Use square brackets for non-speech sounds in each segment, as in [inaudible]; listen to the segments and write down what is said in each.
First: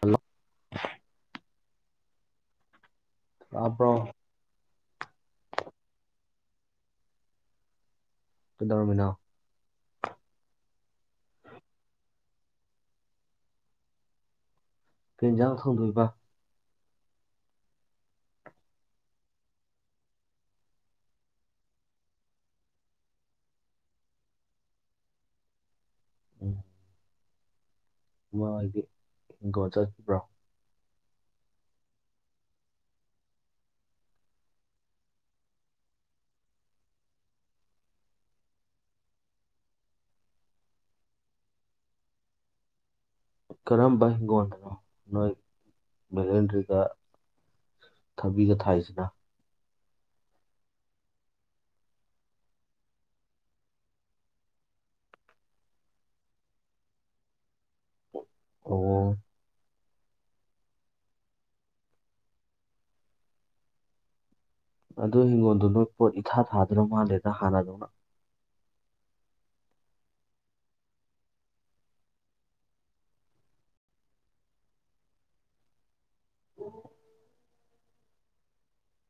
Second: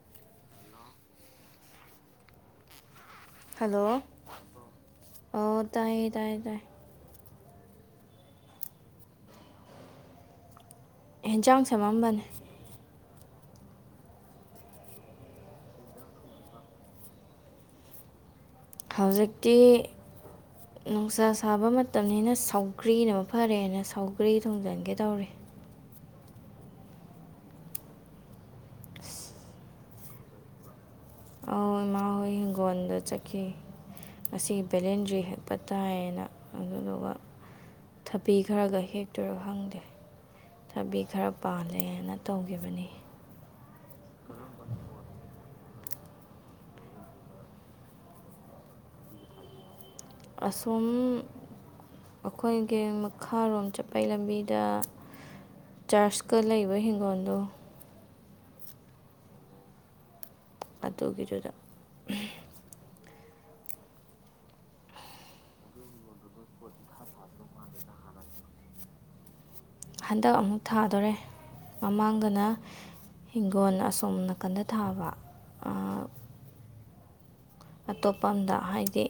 Hello. ꯇꯥꯕ꯭ꯔꯣ꯫ Hello ꯑꯣ ꯇꯥꯏꯌꯦ ꯇꯥꯏꯌꯦ ꯇꯥꯏ꯫ ꯀꯩꯗꯧꯔꯝꯃꯤ ꯅꯣ꯫ ꯍꯦꯟꯖꯥꯡ ꯁꯦꯝꯃꯝꯕꯅꯦ꯫ ꯀꯩꯏꯟꯖꯥꯡ ꯊꯣꯡꯗꯣꯏꯕ꯫ ꯍꯧꯖꯤꯛꯇꯤ ꯅꯨꯡꯁꯥ ꯁꯥꯕ ꯃꯇꯝꯅꯤꯅ ꯁꯧꯒ꯭ꯔꯤꯅ ꯃꯐꯔꯦꯅ ꯁꯧꯒ꯭ꯔꯤ ꯊꯣꯡꯖꯟꯒꯦ ꯇꯧꯔꯤ꯫ ꯎꯝ꯫ ꯏꯃꯥꯍꯣꯏꯗꯤ ꯍꯤꯡꯒꯣꯟ ꯆꯠꯈꯤꯕ꯭ꯔꯣ꯫ ꯑꯧ ꯏꯃꯥ ꯍꯣꯏ ꯍꯤꯡꯒꯣꯟꯗ ꯆꯠꯈꯤ ꯉꯁꯤ ꯕꯦꯂꯦꯟꯗꯔꯤ ꯍꯦꯛꯄ ꯇꯥꯏꯌꯦꯅ ꯑꯗꯨꯗꯨꯒ ꯊꯕꯤ ꯈꯔꯒ ꯍꯦꯛꯇꯣꯏꯔ ꯈꯪꯗꯦ ꯊꯕꯤ ꯈꯔ ꯄꯥꯜꯂꯦꯅ ꯇꯧꯈꯤꯕꯅꯤ꯫ ꯀꯔꯝꯕ ꯍꯤꯡꯒꯣꯟꯗꯅꯣ ꯅꯣꯏ꯫ ꯕꯦꯂꯦꯟꯗ꯭ꯔꯤꯒ ꯊꯕꯤꯒ ꯊꯥꯏꯁꯤꯅ꯫ ꯑꯁꯣꯝ ꯑꯩꯈꯣꯏꯒꯤ ꯃꯈꯥꯔꯣꯝ ꯆꯠꯄꯩ ꯂꯝꯕꯤꯗ ꯆꯔ꯭ꯆꯀ ꯂꯩꯕ ꯍꯤꯡꯒꯣꯟꯗꯣ꯫ ꯑꯣ꯫ ꯑꯗꯨꯒꯤꯗꯨꯗ꯫ ꯑꯗꯨ ꯍꯤꯡꯒꯣꯜꯗꯨ ꯅꯣꯏ ꯄꯣꯠ ꯏꯊꯥ ꯊꯥꯗꯅ ꯃꯥꯜꯂꯦꯗ ꯍꯥꯟꯅꯗꯧꯅ ꯍꯟꯗꯛ ꯑꯃꯨꯛ ꯊꯥꯗꯣꯔꯦ ꯃꯃꯥꯡꯗꯅ ꯍꯤꯡꯒꯣꯟꯜ ꯑꯁꯣꯝ ꯅꯥꯀꯟꯗ ꯊꯥꯕ ꯑꯇꯣꯞꯄ ꯑ ꯑꯃꯗ ꯍꯥꯏꯗꯤ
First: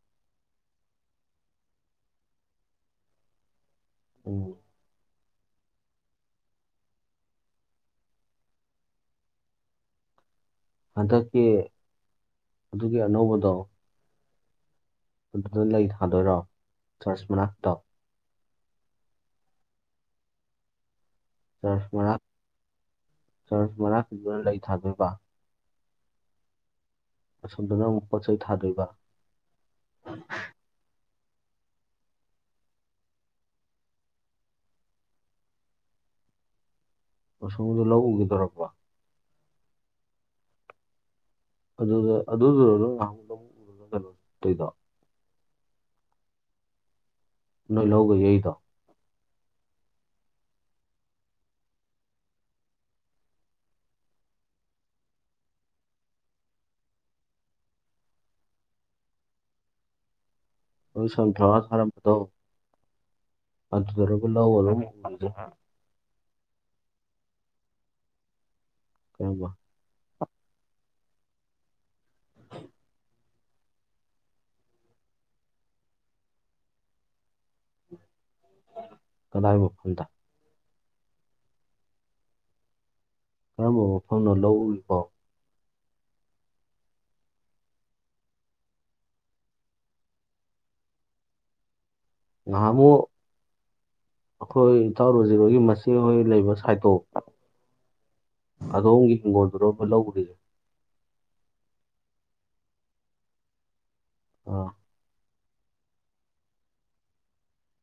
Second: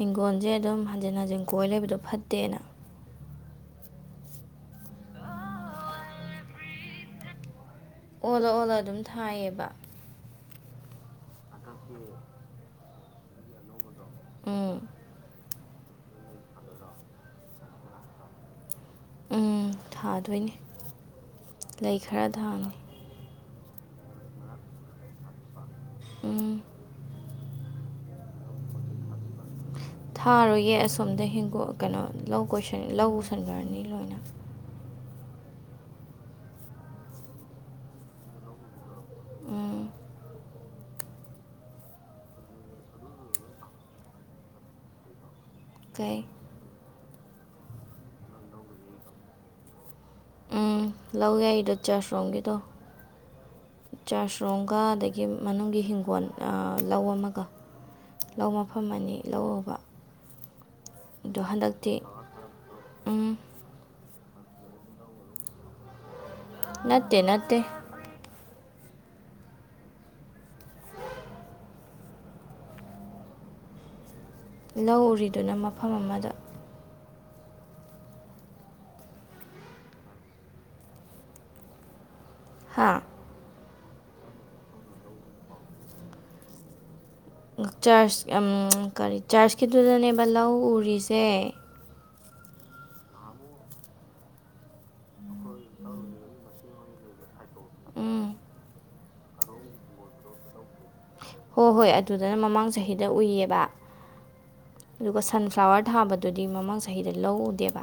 ꯏꯤꯡꯒꯣꯜꯁꯦ ꯑꯗꯨꯝ ꯍꯟꯖꯤꯟ ꯍꯟꯖꯤꯟ ꯀꯣꯏ ꯂꯩꯕꯗꯣ ꯐꯠꯇꯦꯅ ꯎꯝ ꯑꯣꯂꯣ ꯑꯣꯂꯥ ꯑꯗꯨꯝ ꯊꯥꯏꯌꯦꯕ ꯑꯗ ꯀ ꯑꯗꯨ ꯒꯤ ꯑꯅꯧꯕꯗꯣ ꯎꯝ ꯑꯗꯨꯅ ꯂꯩ ꯊꯥꯗꯣꯏꯔꯣ ꯆꯔꯆ ꯃꯅꯥꯛꯇ ꯎꯝ ꯊꯥꯗꯣꯏꯅꯦ ꯂꯩ ꯈꯔ ꯊꯥꯡꯉꯤ ꯆꯔꯁ ꯃꯔꯅꯥ ꯄꯤꯗꯨꯅ ꯂꯩ ꯊꯥꯗꯣꯏꯕ ꯎꯝ ꯑꯁꯣꯝꯗꯅ ꯑꯃꯨꯛ ꯄꯣꯠ ꯆꯩꯩ ꯊꯥꯗꯣꯏꯕ ꯊꯥꯔꯣꯏꯌꯦ ꯑꯁꯣꯝꯗ ꯍ ꯀꯩꯅꯣ ꯂꯧ ꯀꯣꯏ ꯂꯧ ꯎꯁꯟꯈ꯭ꯔꯅꯤ ꯂꯣꯏꯅ ꯃꯁꯗ ꯂꯧꯎꯒꯤꯗꯣꯔꯛꯄ ꯎꯝ ꯑꯗꯨꯗ ꯑꯗꯨ ꯑꯣꯏꯔ ꯎꯂꯇ ꯆꯩꯗ ꯀꯩ ꯅ ꯂꯧꯒ ꯌꯏꯗ ꯎꯝ ꯂꯧ ꯌꯥꯏꯗꯣ ꯆꯥꯁꯔꯣꯝꯒꯤꯗꯣ ꯆꯥꯁꯔꯣꯝꯒ ꯑꯗꯒꯤ ꯃꯅꯨꯡꯒꯤ ꯍꯤꯡꯒꯣꯜ ꯂꯧ ꯑꯃꯒ ꯂꯧ ꯃꯐꯝ ꯑꯅꯤ ꯂꯧꯕ ꯎ ꯁꯣꯊꯥꯥ ꯊꯔꯝꯄ ꯇꯣ ꯎꯝ ꯑꯔ ꯑꯣꯏ ꯃ ꯅꯠꯇꯦ ꯅꯠꯇꯦ ꯀꯧꯕ ꯂꯧ ꯎꯔꯤꯗꯨꯅ ꯃꯐꯝ ꯑꯃꯗ ꯀꯗꯥꯕꯨ ꯐꯗ ꯍꯥꯥ ꯀꯔꯝꯕ ꯃꯐꯝꯅꯣ ꯂꯧꯎꯔꯤꯅꯣ ꯆꯥꯔꯆ ꯀꯔꯤ ꯆꯥꯔꯆꯀꯤꯗꯨꯗꯅꯦꯕ ꯂꯧ ꯎꯔꯤꯁꯦ ꯉꯥꯏꯍꯥꯛ ꯑꯃꯨꯛ ꯑꯩꯈꯣꯏ ꯏꯇꯥꯎꯔꯣꯖꯤꯔꯣꯏꯒꯤ ꯃꯆꯦꯍꯣꯏ ꯂꯩꯕ ꯁꯥꯏꯠꯇꯣ ꯎꯝ ꯑꯗꯣꯝꯒꯤ ꯍꯤꯡꯒꯣꯜꯗꯨꯔꯣ ꯑꯃ ꯂꯧꯈꯔꯤꯁ ꯍꯣꯏ ꯍꯣꯏ ꯑꯗꯨꯗꯅ ꯃꯃꯥꯡ ꯆꯍꯤꯗ ꯎꯏꯌꯦꯕ ꯑꯥ ꯑꯗꯨꯒ ꯁꯥꯟꯐ ꯐ꯭ꯂꯥꯋꯔ ꯊꯥꯕꯗꯨꯗꯤ ꯃꯃꯥꯡ ꯆꯍꯤꯗ ꯂꯧꯎꯗꯦꯕ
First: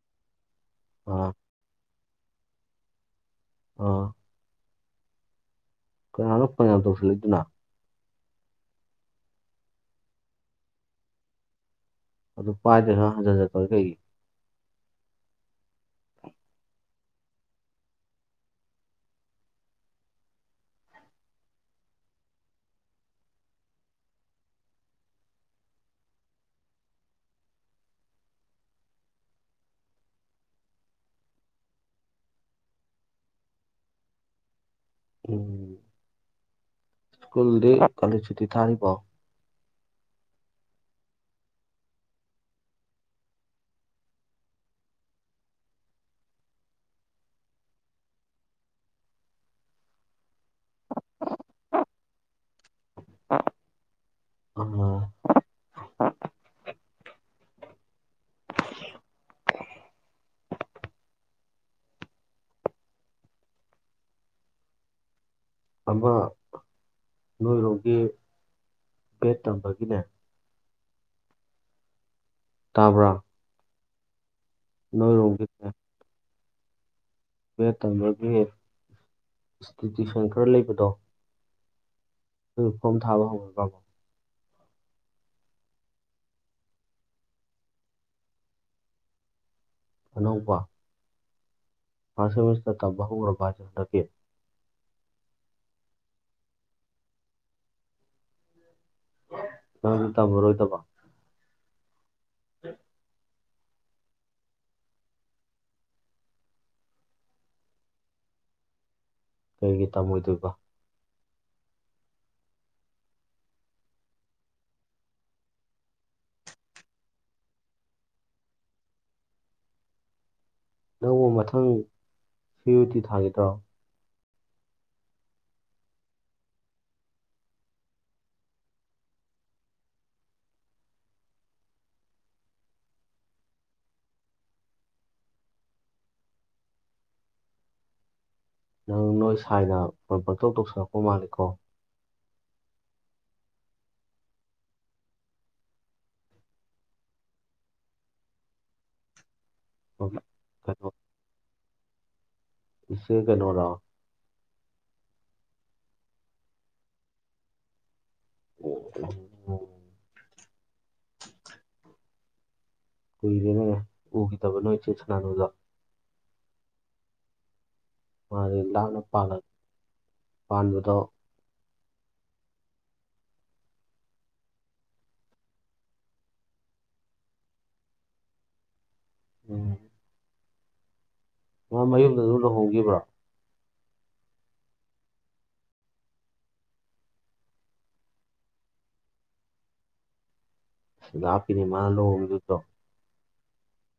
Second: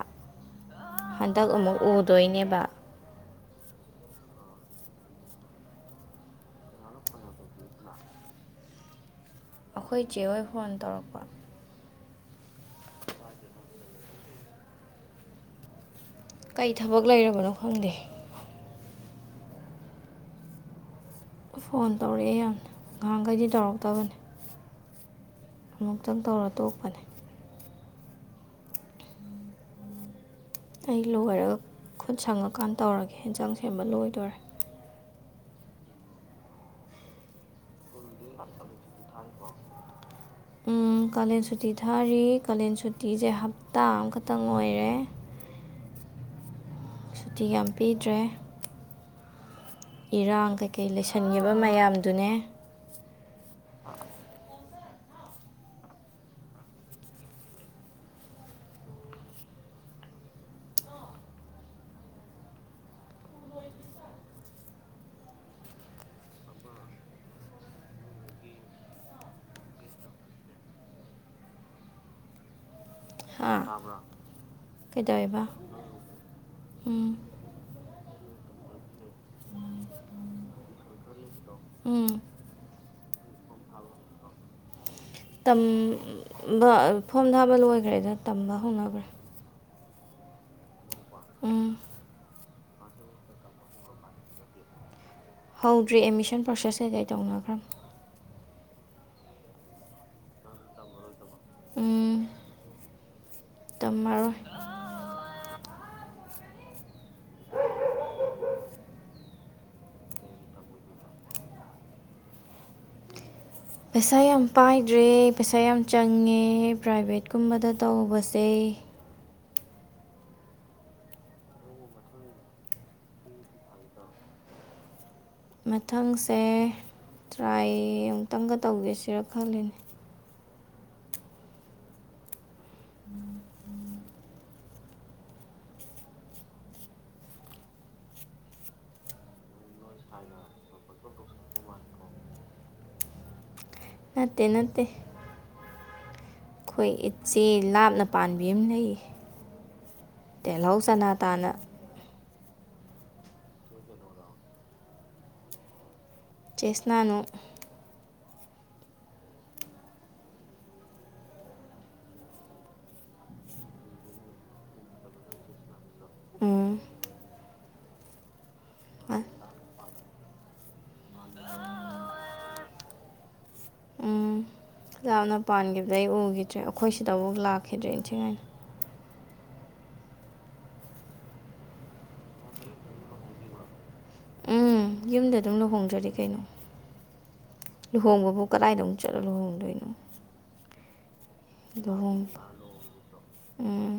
ꯑꯥ ꯍꯟꯗꯛ ꯎꯃꯨꯛ ꯎꯠ ꯇꯣꯏꯅꯦꯕ ꯑꯥ ꯀꯅꯥꯅꯣ ꯀꯅꯥ ꯇꯧꯁꯤꯜꯂꯗꯨꯅ ꯑꯩꯈꯣꯏ ꯆꯦ ꯍꯣꯏ ꯐꯣꯟ ꯇꯧꯔꯛꯄ ꯑꯗꯨ ꯄꯥꯏꯗ꯭ꯔꯦ ꯈꯔ ꯍꯟꯖꯤꯟꯖꯠꯇꯦ ꯀꯩꯒꯤ ꯀꯩ ꯊꯕꯛ ꯂꯩꯔꯕꯅꯣ ꯈꯪꯗꯦ ꯐꯣꯟ ꯇꯧꯔꯛꯑꯦ ꯌꯥꯝꯅꯤ ꯉꯍꯥꯟꯈꯩꯗꯤ ꯇꯧꯔꯛꯇꯕꯅꯦ ꯑꯃꯨꯛꯇꯪ ꯇꯧꯔ ꯇꯣꯛꯄꯅꯦ ꯑꯩ ꯂꯣꯏꯔꯒ ꯈꯨꯠ ꯁꯪꯉꯀꯥꯟ ꯇꯧꯔꯒꯦ ꯌꯦꯟꯖꯥꯡ ꯁꯦꯝꯕ ꯂꯣꯏꯗꯣꯔꯦ ꯎꯝ ꯁ꯭ꯀꯨꯜꯗꯤ ꯀꯣꯂꯦꯖꯨꯇꯤ ꯊꯥꯔꯤꯕꯣ ꯎꯝ ꯀꯥꯂꯦꯟ ꯁꯨꯇꯤ ꯊꯥꯔꯤ ꯀꯥꯂꯦꯟ ꯁꯨꯇꯤꯖꯦ ꯍꯞꯇꯥ ꯑꯃꯈꯛꯇꯪ ꯑꯣꯏꯔꯦ ꯁꯨꯇꯤ ꯌꯥꯝ ꯄꯤꯗ꯭ꯔꯦ ꯏꯔꯥꯡ ꯀꯩꯀꯩ ꯂꯩꯁꯟꯒꯤꯕ ꯃꯌꯥꯝꯗꯨꯅꯦ ꯑꯥ ꯑꯃ ꯅꯣꯏꯔꯣꯝꯒꯤ ꯕꯦꯠ ꯇꯝꯕꯒꯤꯅꯦ ꯇꯥꯕ꯭ꯔ ꯇꯥꯕ꯭ꯔ ꯀꯩꯗꯧꯋꯦꯕ ꯅꯣꯏꯔꯣꯝꯒꯤꯅꯦ ꯎꯝ ꯏꯁꯇꯤꯇ꯭ꯌꯨꯁꯟ ꯈꯔ ꯂꯩꯕꯗꯣ ꯎꯝ ꯑꯗꯨ ꯐꯣꯝ ꯊꯥꯕ ꯍꯧꯈ꯭ꯔꯖꯥꯠꯂꯣ ꯇꯝꯕ ꯐꯣꯝ ꯊꯥꯕ ꯂꯣꯏꯒ꯭ꯔꯦꯗ ꯇꯝꯕ ꯍꯧꯅꯒ꯭ꯔꯦ ꯑꯅꯧꯕ ꯎꯝ ꯐꯁ ꯁꯦꯃꯤꯁꯇꯔ ꯇꯝꯕ ꯍꯧꯒ꯭ꯔꯕꯣ ꯍꯥꯢꯖꯦ ꯍꯟꯗꯛꯀꯤ ꯍꯧꯗ꯭ꯔꯤ ꯑꯦꯃꯤꯁꯟ ꯄ꯭ꯔꯣꯁꯦꯁ ꯀꯩꯀꯩ ꯇꯧꯅꯈ꯭ꯔꯝ ꯅꯪ ꯇꯝꯃꯔꯣꯢꯗꯕ ꯎꯝ ꯃꯔꯣꯏ ꯀꯩꯒꯤ ꯇꯝꯃꯣꯏꯗꯣꯏꯕ ꯄꯩꯁꯥ ꯌꯥꯝ ꯄꯥꯏꯗ꯭ꯔꯦ ꯄꯩꯁꯥ ꯌꯥꯝ ꯆꯪꯉꯦ ꯄ꯭ꯔꯥꯏꯚꯦꯠꯀꯨꯝꯕꯗ ꯇꯧꯕꯁꯦ ꯅꯪꯕꯨ ꯃꯊꯪ ꯁꯤꯌꯨꯇꯤ ꯊꯥꯒꯤꯗ꯭ꯔꯣ ꯃꯊꯪꯁꯦ ꯇ꯭ꯔꯥꯏ ꯑꯃꯨꯛꯇꯪꯒ ꯇꯧꯒꯤꯁꯤꯔ ꯈꯪꯗꯦꯅꯦ ꯅꯪ ꯅꯣꯏ ꯁꯥꯏꯅ ꯐꯣꯟ ꯄꯪꯇꯧ ꯇꯧꯁꯜꯂꯛꯄ ꯃꯥꯜꯂꯤꯀꯣ ꯅꯠꯇꯦ ꯅꯠꯇꯦ ꯈꯣꯏ ꯏꯆꯦ ꯂꯥꯞꯅ ꯄꯥꯟꯕꯤ ꯑꯝ ꯂꯩꯌꯦ ꯃ- ꯇꯦꯜꯍꯧ ꯀꯩꯅꯣ ꯆꯅꯥ ꯇꯥꯅ ꯏꯆꯦ ꯀꯩꯅꯣꯔꯣ ꯆꯩꯁꯅꯥꯅꯨ [unintelligible] ꯀꯨꯏꯔꯦꯅꯦ ꯎꯈꯤꯗꯕ ꯅꯣꯏ ꯆꯦ ꯁꯅꯥꯅꯨꯗꯣ ꯎꯝ ꯃꯥꯗꯤ ꯂꯥꯞꯅ ꯑ ꯄꯥꯜꯂ ꯄꯥꯟꯕꯗꯣ ꯎꯝ ꯂꯥꯞꯅ ꯄꯥꯟꯒꯤꯕꯗꯩ ꯎꯈꯤꯗ꯭ꯔꯦ ꯑꯩꯈꯣꯏ ꯁꯤꯗꯕꯧ ꯂꯥꯛꯈꯤꯗ꯭ꯔꯦ ꯏꯟꯊꯤ ꯅꯨꯡꯉꯥꯏꯅ ꯎꯝ ꯃ ꯃꯌꯨꯝꯗ ꯑꯗꯨꯝ ꯂꯨꯍꯣꯡꯒꯤꯕ꯭ꯔꯥ ꯎꯝ ꯌꯨꯝꯗ ꯑꯗꯨꯝ ꯂꯨꯍꯣꯡꯗ꯭ꯔꯗꯤ ꯀꯩꯅꯣ ꯂꯨꯍꯣꯡꯕꯕꯨ ꯀꯔꯥꯏꯗ ꯑꯃꯨꯛ ꯆꯠꯂ ꯂꯨꯍꯣꯡꯗꯣꯏꯅꯣ ꯂꯥꯞꯄꯤꯅꯦ ꯃꯥꯅ ꯂꯨꯍꯣꯡꯕ ꯂꯨꯍꯣꯡꯉꯤꯗꯨꯁꯣ ꯎꯝ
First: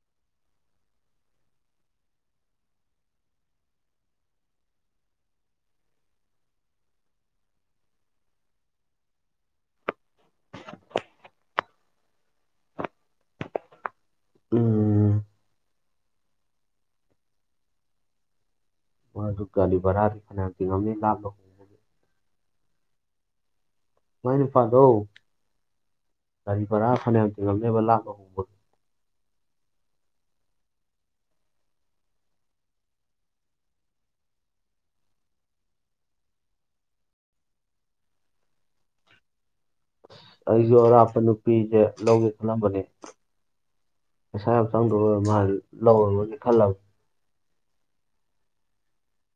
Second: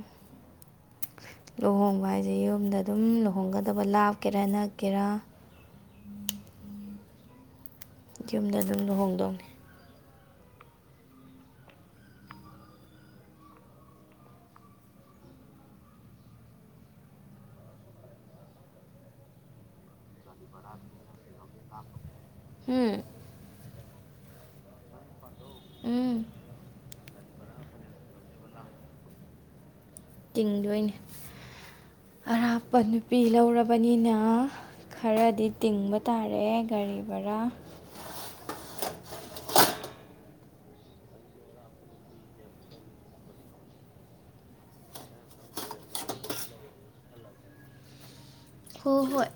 ꯂꯨꯍꯣꯡꯕ ꯍꯥꯏꯗꯤ ꯌꯨꯝꯗ ꯑꯗꯨꯝ ꯂꯨꯍꯣꯡꯒꯗꯕ ꯂꯥꯞꯀꯦꯔꯥ ꯅꯛꯀꯦꯔꯥ ꯌꯨꯝꯗ ꯑꯗꯨꯝ ꯂꯨꯍꯣꯡꯗꯧꯅꯤ ꯎꯝ ꯃꯥꯗꯨ ꯒꯥꯔꯤ ꯚꯔꯥꯗꯤ ꯐꯅ꯭ꯌꯥꯝ ꯇꯤꯡꯉꯝꯅꯤ ꯂꯥꯞꯅ ꯍꯣꯡꯕꯅꯤꯅ ꯍꯨꯝ ꯃꯥꯏ ꯅꯨꯄꯥꯗꯣ ꯎꯝ ꯒꯥꯔꯤ ꯚꯔꯥ ꯐꯅ꯭ꯌꯥꯝ ꯇꯤꯡꯉꯝꯅꯦꯕ ꯂꯥꯛꯕ ꯍꯣꯡꯕꯒꯤ ꯇꯤꯡꯗꯣꯏꯅꯦ ꯑꯔꯥꯞꯄ ꯅꯨꯄꯤ ꯂꯧꯔꯕꯅꯤꯅ ꯈꯔꯗꯤ ꯇꯤꯡꯕ ꯇꯥꯔꯦ ꯒꯥꯔꯤ ꯚꯔꯥ ꯑꯩꯖꯨ ꯑꯔꯥꯞꯄ ꯅꯨꯄꯤꯖꯦ ꯂꯧꯒꯦ ꯈꯜꯂꯝꯕꯅꯦ ꯄꯩꯁꯥ ꯌꯥꯝ ꯆꯪꯗꯧ ꯑꯣꯢꯔ ꯃꯥꯜ ꯂꯧꯔꯔꯣꯢꯒꯦ ꯈꯜꯂꯕꯅꯦ ꯍꯣꯏ ꯍꯣꯏ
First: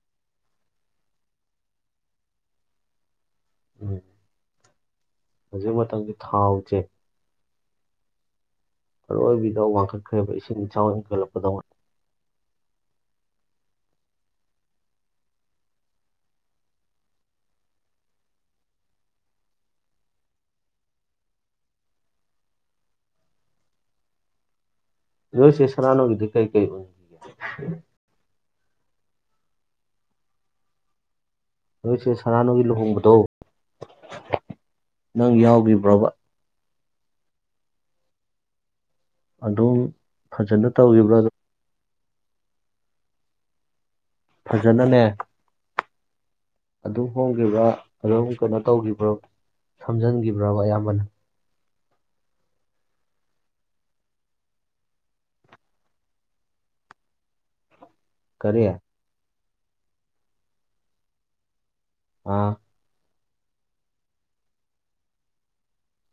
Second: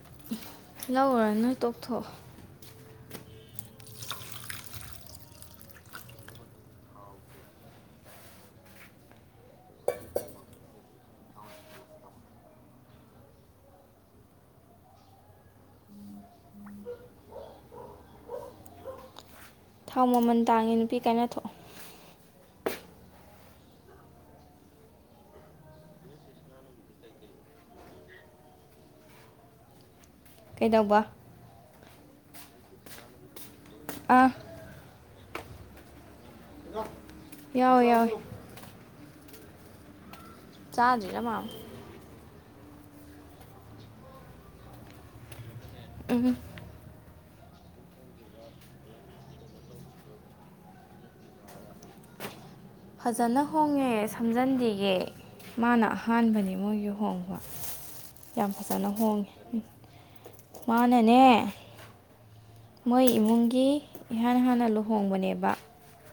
ꯂꯧꯔꯨꯔꯅꯨ ꯇꯣꯛꯊꯣꯛꯑꯣ ꯎꯝ ꯍꯨꯖꯤꯛ ꯃꯇꯝꯗꯤ ꯊꯥꯎꯖꯦ ꯑꯔꯣꯏꯕꯤꯗ ꯋꯥꯡꯈꯠꯈ꯭ꯔꯦꯕ ꯏꯁꯤꯡ ꯏꯆꯥꯎ ꯍꯦꯟꯈꯠꯂꯛꯄꯗꯧꯅꯤ ꯊꯥꯎ ꯃꯃꯟ ꯇꯥꯡꯉꯦ ꯅꯨꯄꯤ ꯀꯥꯏꯅꯊꯣꯛꯑꯣ ꯔꯣꯏꯁꯤ ꯁꯔꯅꯣꯒꯤꯗꯤ ꯀꯥꯏ ꯀꯩ ꯍ ꯀꯩꯗꯧꯕ ꯎꯆ ꯁꯔꯅꯒꯤ ꯂꯨꯍꯣꯡꯕ ꯇꯣ ꯑ ꯅꯪ ꯌꯥꯎꯕ꯭ꯔꯣꯕꯥ ꯌꯥꯎꯋꯦ ꯌꯥꯎꯋꯦ ꯑꯗꯨꯗꯣꯝ ꯐꯖꯅ ꯆꯥꯗ꯭ꯔꯤꯔ ꯇꯧꯈꯤꯕ꯭ꯔꯥꯣ ꯃꯥꯝꯃ ꯐꯖꯥꯅꯅꯦ ꯎꯝ ꯑꯗꯨꯝ ꯍꯣꯡꯈꯤꯕ꯭ꯔꯥ ꯑꯗꯨꯝ ꯀꯩꯅꯣ ꯇꯧꯈꯤꯕ꯭ꯔꯣ ꯁꯝꯖꯤꯟꯈꯤꯕ꯭ꯔꯕ ꯑꯌꯥꯝꯕꯅ ꯐꯖꯅ ꯍꯣꯡꯉꯦ ꯁꯝꯖꯤꯟꯗꯤꯒꯦ ꯃꯥꯅ ꯑꯍꯥꯟꯕꯅꯦ ꯃꯣꯏꯒꯤ ꯍꯣꯡꯕ ꯌꯥꯝ ꯀꯔꯤ ꯑꯥ ꯐꯖꯅ ꯍꯣꯡꯉꯦ ꯃꯥꯅꯅꯦ ꯑꯥ ꯃꯣꯏ ꯏꯃꯨꯡꯒꯤ ꯏꯍꯥꯟ ꯍꯥꯟꯅ ꯂꯨꯍꯣꯡꯕꯅꯦꯕ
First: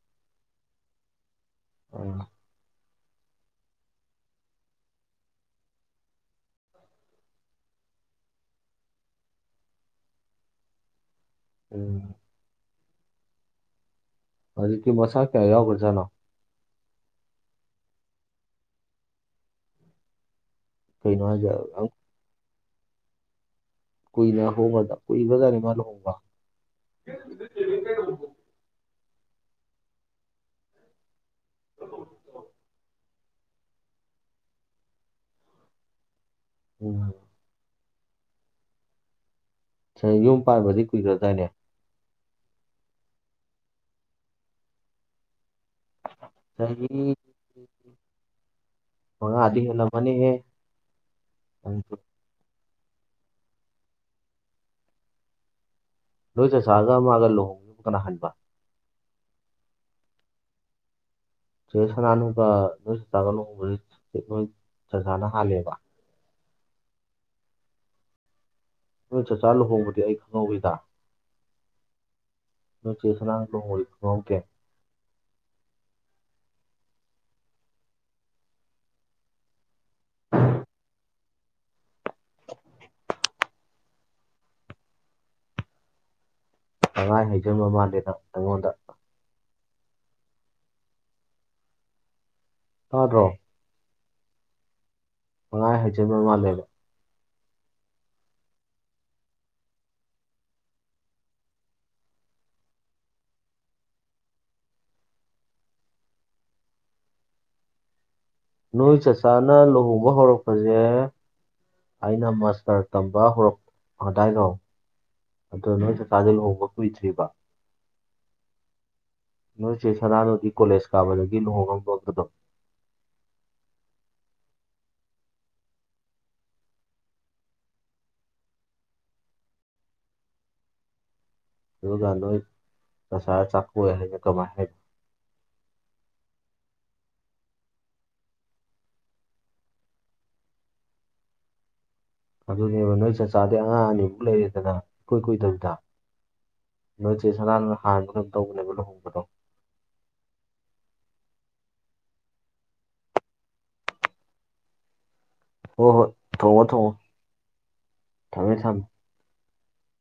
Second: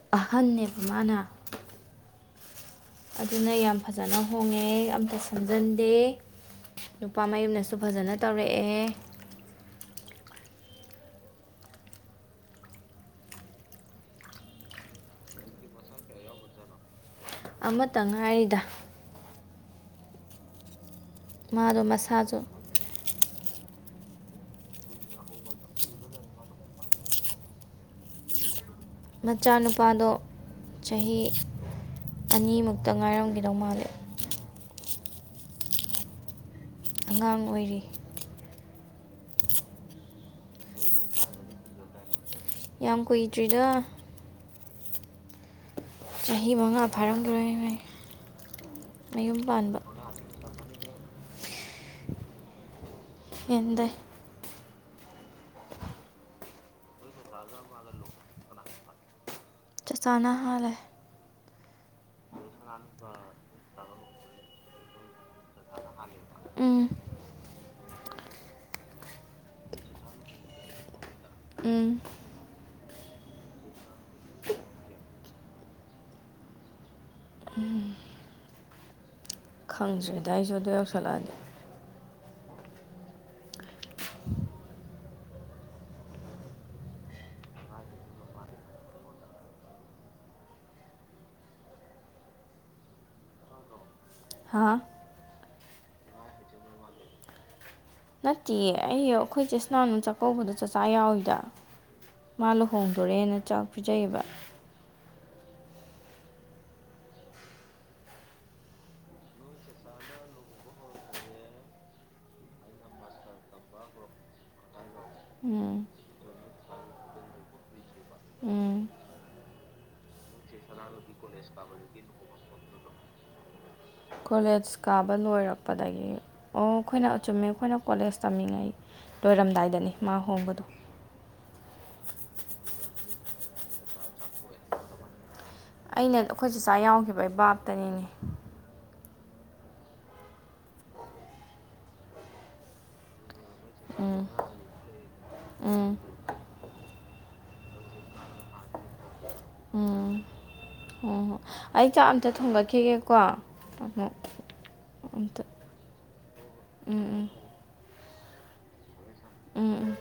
ꯑꯍꯟꯅꯦꯕ ꯃꯥꯅ [unintelligible] ꯑꯗꯨꯅ ꯌꯥꯝ ꯐꯖꯅ ꯍꯣꯡꯉꯦ ꯑꯝꯇ ꯁꯦꯝꯖꯤꯟꯗꯦ ꯅꯨꯄꯥ ꯃꯌꯨꯝꯅꯁꯨ ꯐꯖꯅ ꯇꯧꯔꯛꯑꯦ ꯎꯝ ꯍꯧꯖꯤꯛꯇꯤ ꯃꯆꯥ ꯀꯌꯥ ꯌꯥꯎꯒꯔ꯭ꯥ ꯖꯥꯠꯅꯣ ꯑꯃꯥꯇꯪ ꯉꯥꯏꯔꯤꯗ ꯀꯩꯅꯣ ꯍꯥꯏꯖꯦ ꯃꯥꯗꯣ ꯌꯥꯝ ꯃꯁꯥꯁꯨ ꯀꯣꯏꯅ ꯍꯒꯗ ꯀꯣꯏ ꯀꯔꯃꯅ ꯍꯎ ꯃꯆꯥꯅꯨꯄꯥꯗꯣ ꯆꯍꯤ ꯑꯅꯤꯃꯨꯛꯇ ꯉꯥꯏꯔꯝꯈꯤꯗꯧ ꯃꯥꯜꯂꯦ ꯎꯝ ꯑꯉꯥꯡ ꯑꯣꯏꯔꯤ ꯁ ꯌꯨꯝ ꯄꯥꯟꯕꯗꯤ ꯀꯨꯏꯈ꯭ꯔꯗꯥꯏꯅꯦ ꯌꯥꯝ ꯀꯨꯏꯗ꯭ꯔꯤꯗ ꯆꯍꯤ ꯃꯉꯥ ꯐꯥꯔꯝꯈꯤꯔꯣꯏ ꯏꯃꯥꯏ ꯃꯌꯨꯝ ꯄꯥꯟꯕ ꯑꯁꯨ ꯍꯦꯟꯗꯦ ꯅꯣꯏ ꯆꯥꯆꯥꯥꯔꯒ ꯑꯃꯒ ꯂꯨꯍꯣꯡꯒ ꯑꯃ ꯀꯅꯥ ꯍꯟꯕ ꯆꯆꯥꯥꯅ ꯍꯥꯜꯂꯦ ꯐꯦ ꯁꯅꯥꯅꯨ ꯁ ꯇꯥꯒꯅ ꯑꯣꯏ ꯑꯣ ꯅꯣꯏ ꯆꯆꯥꯅ ꯍꯥꯜꯂꯦꯕ ꯎꯝ ꯅꯣꯏ ꯆꯥꯛꯆꯥꯥ ꯂꯨꯍꯣꯡꯕꯗꯤ ꯑꯩ ꯈꯪꯍꯧꯋꯤꯗ ꯎꯝ ꯅ‌ꯣꯏ ꯆꯁꯂꯥꯡ ꯇ ꯑꯣꯀꯦ ꯈꯪꯗ꯭ꯔꯦꯗ ꯑꯩꯁꯨ ꯑꯗꯨ ꯌꯧꯁꯜꯂꯛꯑꯗꯤ ꯊꯉꯥꯏ ꯍꯩꯖꯕ ꯃꯥꯜꯂꯦꯗ ꯅꯪꯉꯣꯟꯗ ꯇꯥꯑꯥꯗ꯭ꯔꯣ ꯍꯥꯥ ꯄꯉꯥꯏ ꯍꯩꯖꯤꯟꯕ ꯃꯥꯜꯂꯦ ꯅꯠꯇꯤꯌꯦ ꯑꯩ ꯑꯩꯈꯣꯏ ꯆꯦꯁꯅꯥꯅꯅꯨꯡ ꯆꯥꯛꯀꯧꯕꯗꯣ ꯆꯥꯆꯥ ꯌꯥꯎꯏꯗ ꯃꯥ ꯂꯨꯍꯣꯡꯗꯣꯔꯦꯅꯥ ꯆꯥꯛ ꯄꯤꯖꯩꯌꯦꯕ ꯅꯣꯏ ꯆꯆꯥꯅ ꯂꯨꯍꯣꯡꯕ ꯍꯧꯔꯛꯄꯁꯦ ꯑꯩꯅ ꯃꯥꯁꯇꯔ ꯇꯝꯕ ꯍꯧꯔꯛꯄꯗꯥꯏꯐꯥꯎ ꯑꯗꯣ ꯎꯝ ꯅꯣꯏ ꯆꯥꯛꯆꯥꯁꯦ ꯂꯨꯍꯣꯡꯕ ꯀꯨꯏꯗ꯭ꯔꯤꯕ ꯎꯝ ꯅꯣꯏꯁꯦ ꯁꯅꯥꯅꯣꯗꯤ ꯀꯣꯂꯦꯖ ꯀꯥꯕꯗꯒꯤ ꯂꯨꯍꯣꯡꯉꯝꯗꯧꯇꯗꯣ ꯀꯣꯂꯦꯖ ꯀꯥꯕ ꯂꯣꯏꯔꯛꯄꯗꯒꯤ ꯑꯣ ꯑꯩꯈꯣꯏꯅ ꯑꯆꯨꯝꯃꯦ ꯑꯩꯈꯣꯏꯅ ꯀꯣꯂꯦꯖ ꯇꯝꯃꯤꯉꯩ ꯂꯣꯏꯔꯝꯗꯥꯏꯗꯅꯤ ꯃꯥ ꯍꯣꯡꯕꯗꯣ ꯑꯗꯨꯒ ꯅꯣꯏ ꯅꯁꯥ ꯆꯥꯛꯀꯎꯏ ꯍꯥꯏꯅ ꯀꯃꯥꯏꯅ ꯍꯥꯏꯅꯣ ꯑꯩꯅ ꯑꯩꯈꯣꯏ ꯆ ꯆꯥꯛ ꯌꯥꯎꯈꯤꯕ ꯑꯩ ꯕꯥꯞꯇꯅꯤꯅꯦ ꯑꯗꯨꯅꯦꯕ ꯅꯣꯏ ꯆꯥꯛꯆꯥꯗꯩ ꯑꯉꯥꯡ ꯑꯅꯤꯃꯨꯛ ꯎꯝ ꯂꯩꯔꯦꯗꯅ ꯏꯀꯨꯏ ꯀꯨꯏꯗꯕꯤꯗ ꯎꯝ ꯅꯣꯏ ꯆꯦꯁꯅꯥ ꯍꯥꯟꯕ ꯀꯩꯅꯣꯝ ꯇꯧꯕꯅꯦꯕ ꯂꯨꯍꯣꯡꯕꯗꯣ ꯎꯝ ꯍꯣꯏ ꯍꯣꯏ ꯑꯩ ꯆꯥꯛ ꯑꯝꯇ ꯊꯣꯡꯒꯠꯈꯤꯒꯦꯀꯣ ꯑꯃꯨꯛ ꯑꯝꯇ ꯍꯣ ꯍꯣꯏ ꯊꯣꯡꯉꯣ ꯊꯣꯡꯉꯣ ꯎꯝ ꯎꯝ ꯊꯃꯦ ꯊꯝꯃꯦ ꯎꯝ ꯎꯝ